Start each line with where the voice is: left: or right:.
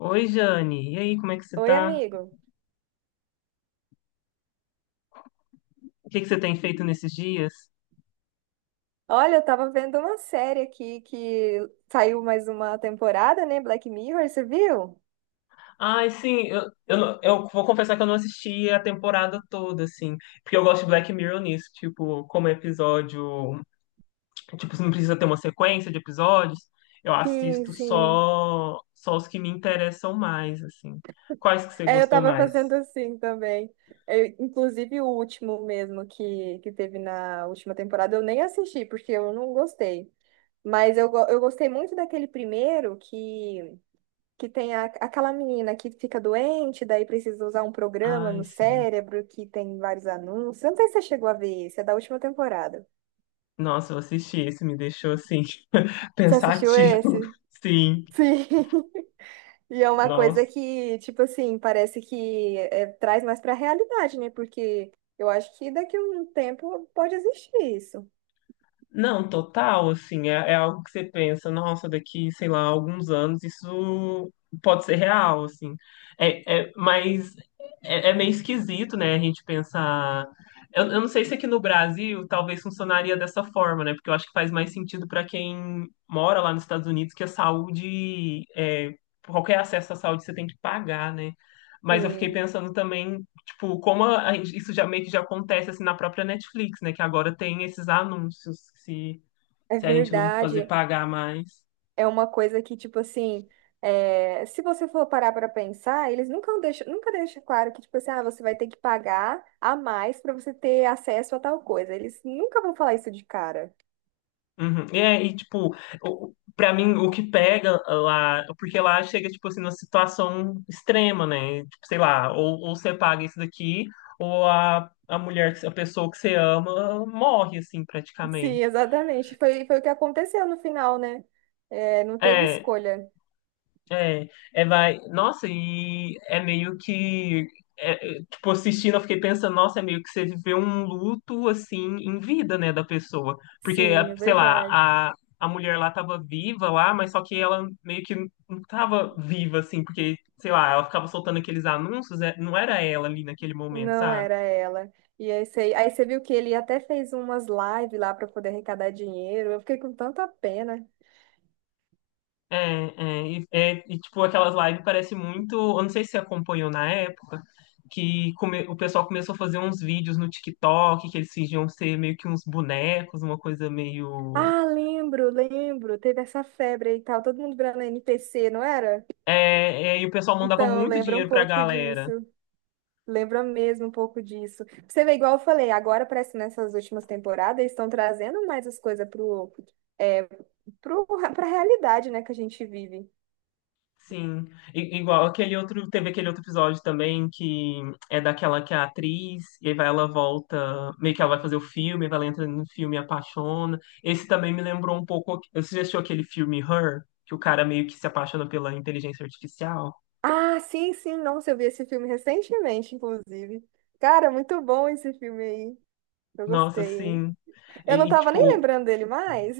left: Oi, Jane. E aí, como é que você
right: Oi,
left: tá?
right: amigo.
left: O que que você tem feito nesses dias?
right: Olha, eu tava vendo uma série aqui que saiu mais uma temporada, né? Black Mirror, você viu?
left: Ai, sim, eu, não- eu vou confessar que eu não assisti a temporada toda, assim, porque eu gosto de Black Mirror nisso, tipo, como episódio, tipo, não precisa ter uma sequência de episódios, eu
right: Sim,
left: assisto
right: sim.
left: só os que me interessam mais, assim. Quais que você
right: É, eu
left: gostou
right: tava
left: mais?
right: fazendo assim também. Inclusive o último mesmo que teve na última temporada, eu nem assisti, porque eu não gostei. Mas eu gostei muito daquele primeiro que tem aquela menina que fica doente, daí precisa usar um programa
left: Ai,
right: no
left: sim.
right: cérebro que tem vários anúncios. Eu não sei se você chegou a ver esse, é da última temporada.
left: Nossa, eu assisti esse, me deixou, assim,
right: Você assistiu
left: pensativo.
right: esse?
left: Sim,
right: Sim. E é uma coisa
left: nossa.
right: que, tipo assim, parece que é, traz mais pra realidade, né? Porque eu acho que daqui a um tempo pode existir isso.
left: Não, total, assim, é algo que você pensa, nossa, daqui, sei lá, alguns anos isso pode ser real, assim. É, mas é meio esquisito, né, a gente pensar. Eu não sei se aqui no Brasil talvez funcionaria dessa forma, né? Porque eu acho que faz mais sentido para quem mora lá nos Estados Unidos que a saúde, qualquer acesso à saúde você tem que pagar, né? Mas eu fiquei
right: Sim,
left: pensando também. Tipo, como a isso já meio que já acontece assim na própria Netflix, né? Que agora tem esses anúncios, se,
right: é
left: se a gente não fazer
right: verdade.
left: pagar mais.
right: É uma coisa que, tipo assim, se você for parar para pensar, eles nunca deixam claro que, tipo assim, ah, você vai ter que pagar a mais para você ter acesso a tal coisa. Eles nunca vão falar isso de cara.
left: Uhum. E, tipo, pra mim, o que pega lá, porque lá chega, tipo assim, numa situação extrema, né? Tipo, sei lá, ou você paga isso daqui, ou a mulher, a pessoa que você ama morre, assim,
right: Sim,
left: praticamente.
right: exatamente. Foi o que aconteceu no final, né? É, não teve
left: É,
right: escolha.
left: É, é, vai. Nossa, e é meio que. Tipo, assistindo, eu fiquei pensando, nossa, é meio que você viveu um luto, assim, em vida, né, da pessoa. Porque,
right: Sim, é
left: sei lá,
right: verdade.
left: a mulher lá tava viva lá, mas só que ela meio que não tava viva, assim, porque, sei lá, ela ficava soltando aqueles anúncios, não era ela ali naquele momento,
right: Não
left: sabe?
right: era ela. E aí você viu que ele até fez umas lives lá para poder arrecadar dinheiro. Eu fiquei com tanta pena.
left: É, é, tipo, aquelas lives parece muito. Eu não sei se você acompanhou na época, que o pessoal começou a fazer uns vídeos no TikTok, que eles fingiam ser meio que uns bonecos, uma coisa meio.
right: Ah, lembro, lembro. Teve essa febre aí e tal. Todo mundo virando NPC, não era?
left: É, e o pessoal mandava
right: Então,
left: muito
right: lembra um
left: dinheiro pra
right: pouco
left: galera.
right: disso. Lembra mesmo um pouco disso. Você vê, igual eu falei, agora parece que nessas últimas temporadas eles estão trazendo mais as coisas é, pro, pra realidade, né, que a gente vive.
left: Sim, igual aquele outro, teve aquele outro episódio também que é daquela que é a atriz, e aí vai, ela volta, meio que ela vai fazer o filme, vai ela entra no filme e apaixona. Esse também me lembrou um pouco, você já assistiu aquele filme Her, que o cara meio que se apaixona pela inteligência artificial?
right: Ah, sim, sim, nossa, eu vi esse filme recentemente, inclusive. Cara, muito bom esse filme aí. Eu
left: Nossa,
right: gostei, hein?
left: sim.
right: Eu não
left: E, e,
right: tava nem
left: tipo,
right: lembrando dele mais.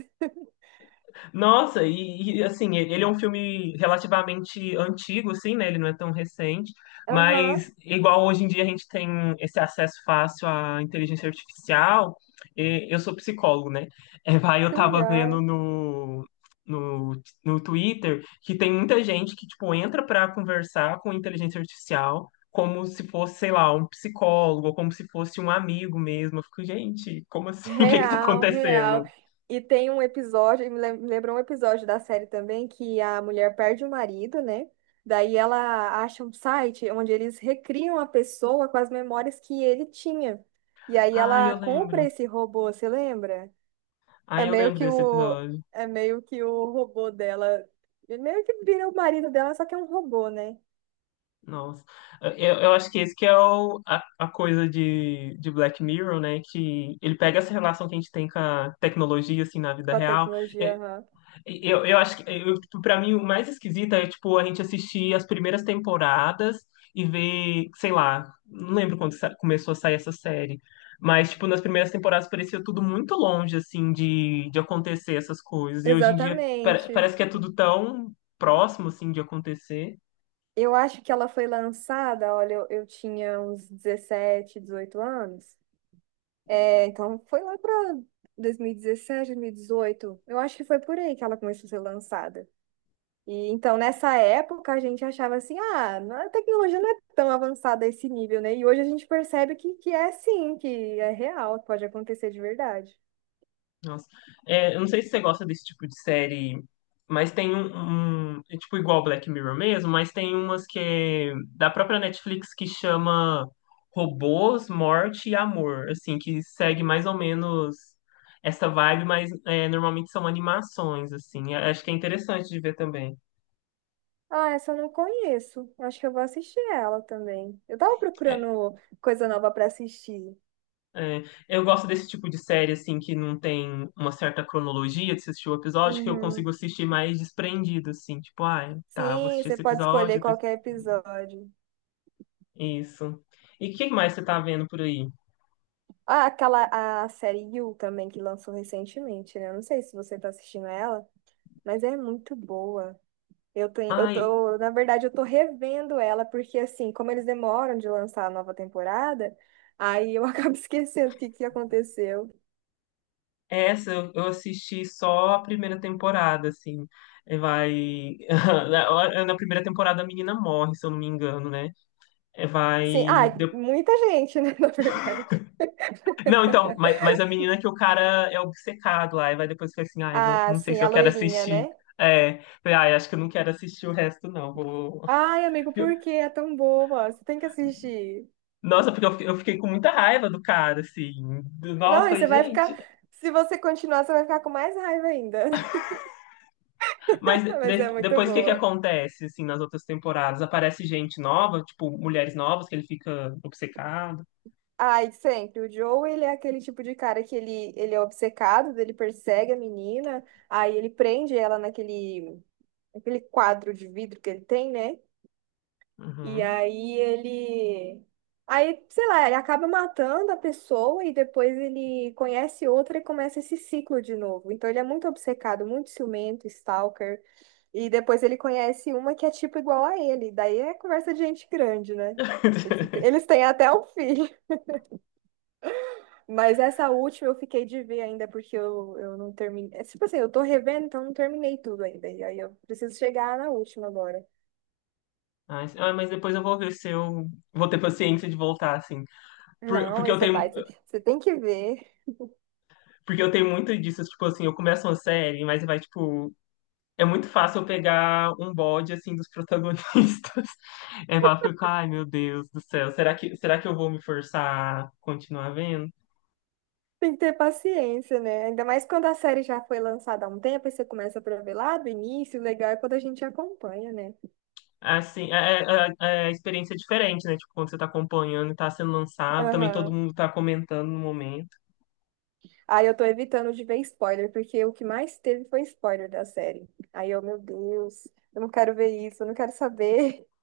left: Nossa, assim, ele é um filme relativamente antigo, assim, né? Ele não é tão recente,
right: Aham,
left: mas igual hoje em dia a gente tem esse acesso fácil à inteligência artificial, e eu sou psicólogo, né? É, vai, eu
right: que
left: tava vendo
right: legal.
left: no Twitter que tem muita gente que, tipo, entra para conversar com inteligência artificial como se fosse, sei lá, um psicólogo, ou como se fosse um amigo mesmo. Eu fico, gente, como assim? O que que tá
right: Real, real.
left: acontecendo?
right: E tem um episódio, me lembrou um episódio da série também, que a mulher perde o marido, né? Daí ela acha um site onde eles recriam a pessoa com as memórias que ele tinha. E aí
left: Ah,
right: ela
left: eu
right: compra
left: lembro.
right: esse robô, você lembra? É
left: Aí eu
right: meio
left: lembro
right: que
left: desse
right: o,
left: episódio.
right: é meio que o robô dela. Ele meio que vira o marido dela, só que é um robô, né?
left: Nossa. Eu acho que esse que é a coisa de Black Mirror, né? Que ele pega essa relação que a gente tem com a tecnologia, assim, na vida
right: Com a
left: real.
right: tecnologia.
left: É,
right: Aham.
left: eu acho que, eu, tipo, pra mim, o mais esquisito é, tipo, a gente assistir as primeiras temporadas e ver, sei lá, não lembro quando começou a sair essa série. Mas, tipo, nas primeiras temporadas parecia tudo muito longe, assim, de acontecer essas coisas. E hoje em dia pare-
right: Exatamente.
left: parece que é tudo tão próximo, assim, de acontecer.
right: Eu acho que ela foi lançada, olha, eu tinha uns 17, 18 anos. É, então foi lá para 2017, dezoito. Eu acho que foi por aí que ela começou a ser lançada. E então, nessa época, a gente achava assim, ah, a tecnologia não é tão avançada a esse nível, né? E hoje a gente percebe que é sim, que é real, que pode acontecer de verdade.
left: Nossa. É, eu não sei se você gosta desse tipo de série, mas tem é tipo igual Black Mirror mesmo, mas tem umas que é da própria Netflix que chama Robôs, Morte e Amor, assim, que segue mais ou menos essa vibe, mas normalmente são animações, assim. Eu acho que é interessante de ver também.
right: Ah, essa eu não conheço. Acho que eu vou assistir ela também. Eu tava
left: É,
right: procurando coisa nova pra assistir.
left: é, eu gosto desse tipo de série, assim, que não tem uma certa cronologia de se assistir o episódio, que eu
right: Uhum.
left: consigo assistir mais desprendido, assim, tipo, ah, tá, eu vou
right: Sim,
left: assistir
right: você
left: esse
right: pode escolher
left: episódio.
right: qualquer episódio.
left: Isso. E o que mais você tá vendo por aí?
right: Ah, aquela a série You também que lançou recentemente, né? Eu não sei se você tá assistindo ela, mas é muito boa. Eu tenho, eu
left: Ai,
right: tô, na verdade, eu tô revendo ela, porque assim, como eles demoram de lançar a nova temporada, aí eu acabo esquecendo o que que aconteceu.
left: essa eu assisti só a primeira temporada, assim. É, vai. Na primeira temporada a menina morre, se eu não me engano, né? É,
right: Sim,
left: vai.
right: ah, muita gente, né, na verdade.
left: Não, então, mas a menina que o cara é obcecado lá, e vai depois fica assim, ai, não,
right: Ah,
left: não sei
right: sim,
left: se
right: a
left: eu quero
right: loirinha,
left: assistir.
right: né?
left: É, falei, ai, acho que eu não quero assistir o resto, não. Vou...
right: Ai, amigo, por que é tão boa? Você tem que assistir.
left: Nossa, porque eu fiquei com muita raiva do cara, assim.
right: Não,
left: Nossa,
right: e
left: falei,
right: você vai ficar,
left: gente.
right: se você continuar, você vai ficar com mais raiva ainda.
left: Mas
right: Mas
left: de-
right: é muito
left: depois o que que
right: boa.
left: acontece, assim, nas outras temporadas? Aparece gente nova, tipo, mulheres novas que ele fica obcecado.
right: Ai, sempre. O Joe, ele é aquele tipo de cara que ele é obcecado, ele persegue a menina, aí ele prende ela naquele quadro de vidro que ele tem, né? E
left: Uhum.
right: aí ele. Aí, sei lá, ele acaba matando a pessoa e depois ele conhece outra e começa esse ciclo de novo. Então ele é muito obcecado, muito ciumento, stalker. E depois ele conhece uma que é tipo igual a ele. Daí é conversa de gente grande, né? Eles têm até um filho. Mas essa última eu fiquei de ver ainda, porque eu não terminei. É, tipo assim, eu tô revendo, então eu não terminei tudo ainda. E aí eu preciso chegar na última agora.
left: Ai, ah, mas depois eu vou ver se eu vou ter paciência de voltar, assim. Por-
right: Não,
left: porque
right: aí
left: eu
right: você
left: tenho,
right: vai, você tem que ver.
left: porque eu tenho muito disso, tipo assim, eu começo uma série, mas vai, tipo, é muito fácil eu pegar um bode, assim, dos protagonistas. É, eu fico, ai, meu Deus do céu, será que eu vou me forçar a continuar vendo?
right: Tem que ter paciência, né? Ainda mais quando a série já foi lançada há um tempo, aí você começa pra ver lá do início, o legal é quando a gente acompanha, né?
left: Assim, é experiência diferente, né? Tipo, quando você tá acompanhando e tá sendo lançado, também todo
right: Aham.
left: mundo tá comentando no momento.
right: Aí eu tô evitando de ver spoiler, porque o que mais teve foi spoiler da série. Aí eu, meu Deus, eu não quero ver isso, eu não quero saber.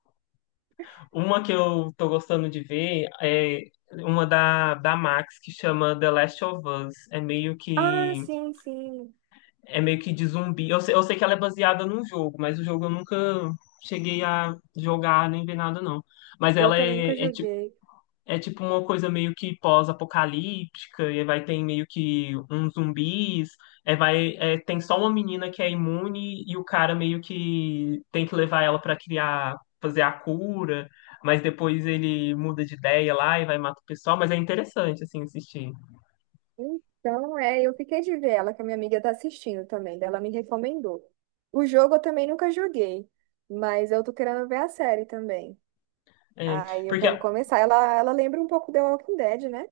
left: Uma que eu tô gostando de ver é uma da, da Max que chama The Last of Us. É meio
right: Ah,
left: que
right: sim, sim.
left: é meio que de zumbi. Eu sei que ela é baseada num jogo, mas o jogo eu nunca cheguei a jogar nem ver nada, não. Mas
right: Eu
left: ela
right: também
left: é,
right: nunca
left: é tipo
right: joguei.
left: É tipo uma coisa meio que pós-apocalíptica, e vai ter meio que uns zumbis, é, vai, é, tem só uma menina que é imune e o cara meio que tem que levar ela pra criar, fazer a cura, mas depois ele muda de ideia lá e vai matar o pessoal, mas é interessante assim assistir.
right: Então, eu fiquei de ver ela, que a minha amiga tá assistindo também, daí ela me recomendou. O jogo eu também nunca joguei, mas eu tô querendo ver a série também.
left: É,
right: Aí eu
left: porque
right: quero começar. Ela lembra um pouco The Walking Dead, né?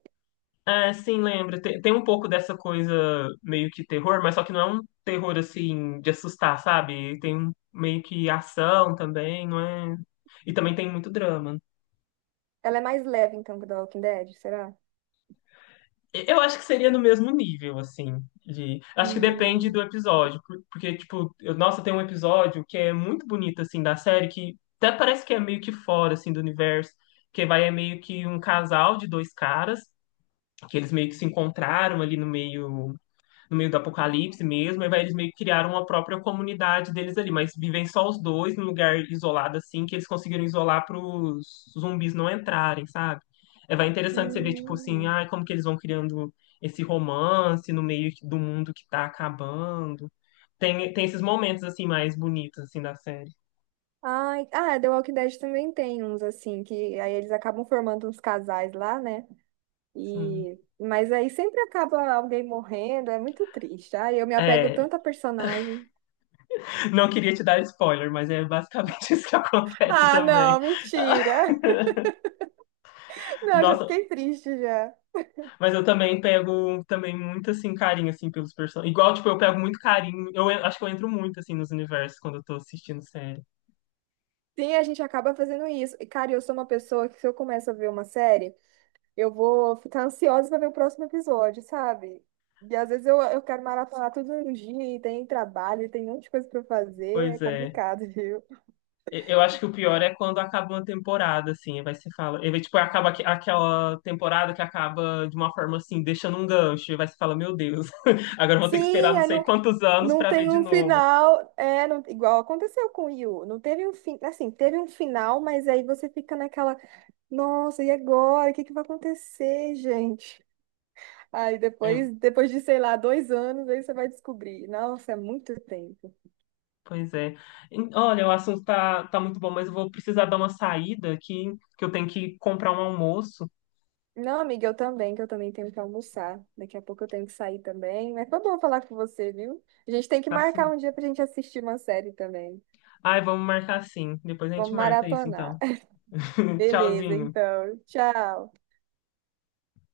left: assim, lembra, tem um pouco dessa coisa meio que terror, mas só que não é um terror assim de assustar, sabe? Tem meio que ação também, não é? E também tem muito drama.
right: Ela é mais leve, então, que The Walking Dead, será?
left: Eu acho que seria no mesmo nível, assim, de... Acho que depende
right: Hum,
left: do episódio, porque, tipo, nossa, tem um episódio que é muito bonito, assim, da série, que até parece que é meio que fora, assim, do universo, que vai é meio que um casal de dois caras, que eles meio que se encontraram ali no meio, no meio do apocalipse mesmo, e vai, eles meio que criaram uma própria comunidade deles ali, mas vivem só os dois num lugar isolado assim, que eles conseguiram isolar para os zumbis não entrarem, sabe? É, vai interessante você ver, tipo assim,
right: hum.
left: ai, como que eles vão criando esse romance no meio do mundo que tá acabando. Tem esses momentos, assim, mais bonitos, assim, da série.
right: Ai, ah, The Walking Dead também tem uns assim, que aí eles acabam formando uns casais lá, né?
left: Sim.
right: E, mas aí sempre acaba alguém morrendo, é muito triste. Ai, eu me apego
left: É,
right: tanto a personagem.
left: não queria te dar spoiler, mas é basicamente isso que acontece
right: Ah,
left: também.
right: não, mentira. Não, já
left: Nossa,
right: fiquei triste já.
left: mas eu também pego também muito assim carinho assim pelos personagens. Igual, tipo, eu pego muito carinho. Eu acho que eu entro muito assim nos universos quando eu tô assistindo série.
right: Sim, a gente acaba fazendo isso. E, cara, eu sou uma pessoa que se eu começo a ver uma série, eu vou ficar ansiosa pra ver o próximo episódio, sabe? E às vezes eu quero maratonar tudo no dia e tem trabalho, tem um monte de coisa pra fazer, é
left: Pois é.
right: complicado, viu?
left: Eu acho que o pior é quando acaba uma temporada assim, aí vai se fala, aí vai, tipo, acaba aquela temporada que acaba de uma forma assim, deixando um gancho, e vai se fala, meu Deus, agora eu vou ter que esperar
right: Sim,
left: não
right: aí
left: sei
right: não,
left: quantos anos
right: não
left: pra ver
right: tem
left: de
right: um
left: novo.
right: final, igual aconteceu com o Yu, não teve um fim, assim, teve um final, mas aí você fica naquela, nossa, e agora? O que que vai acontecer, gente? Aí depois,
left: É,
right: depois de, sei lá, 2 anos, aí você vai descobrir. Nossa, é muito tempo.
left: pois é. E, olha, o assunto tá muito bom, mas eu vou precisar dar uma saída aqui, que eu tenho que comprar um almoço.
right: Não, amiga, eu também, que eu também tenho que almoçar. Daqui a pouco eu tenho que sair também. Mas foi bom falar com você, viu? A gente tem que
left: Tá.
right: marcar um dia pra gente assistir uma série também.
left: Ai, vamos marcar sim. Depois a gente
right: Vamos
left: marca isso,
right: maratonar.
left: então.
right: Beleza,
left: Tchauzinho.
right: então. Tchau.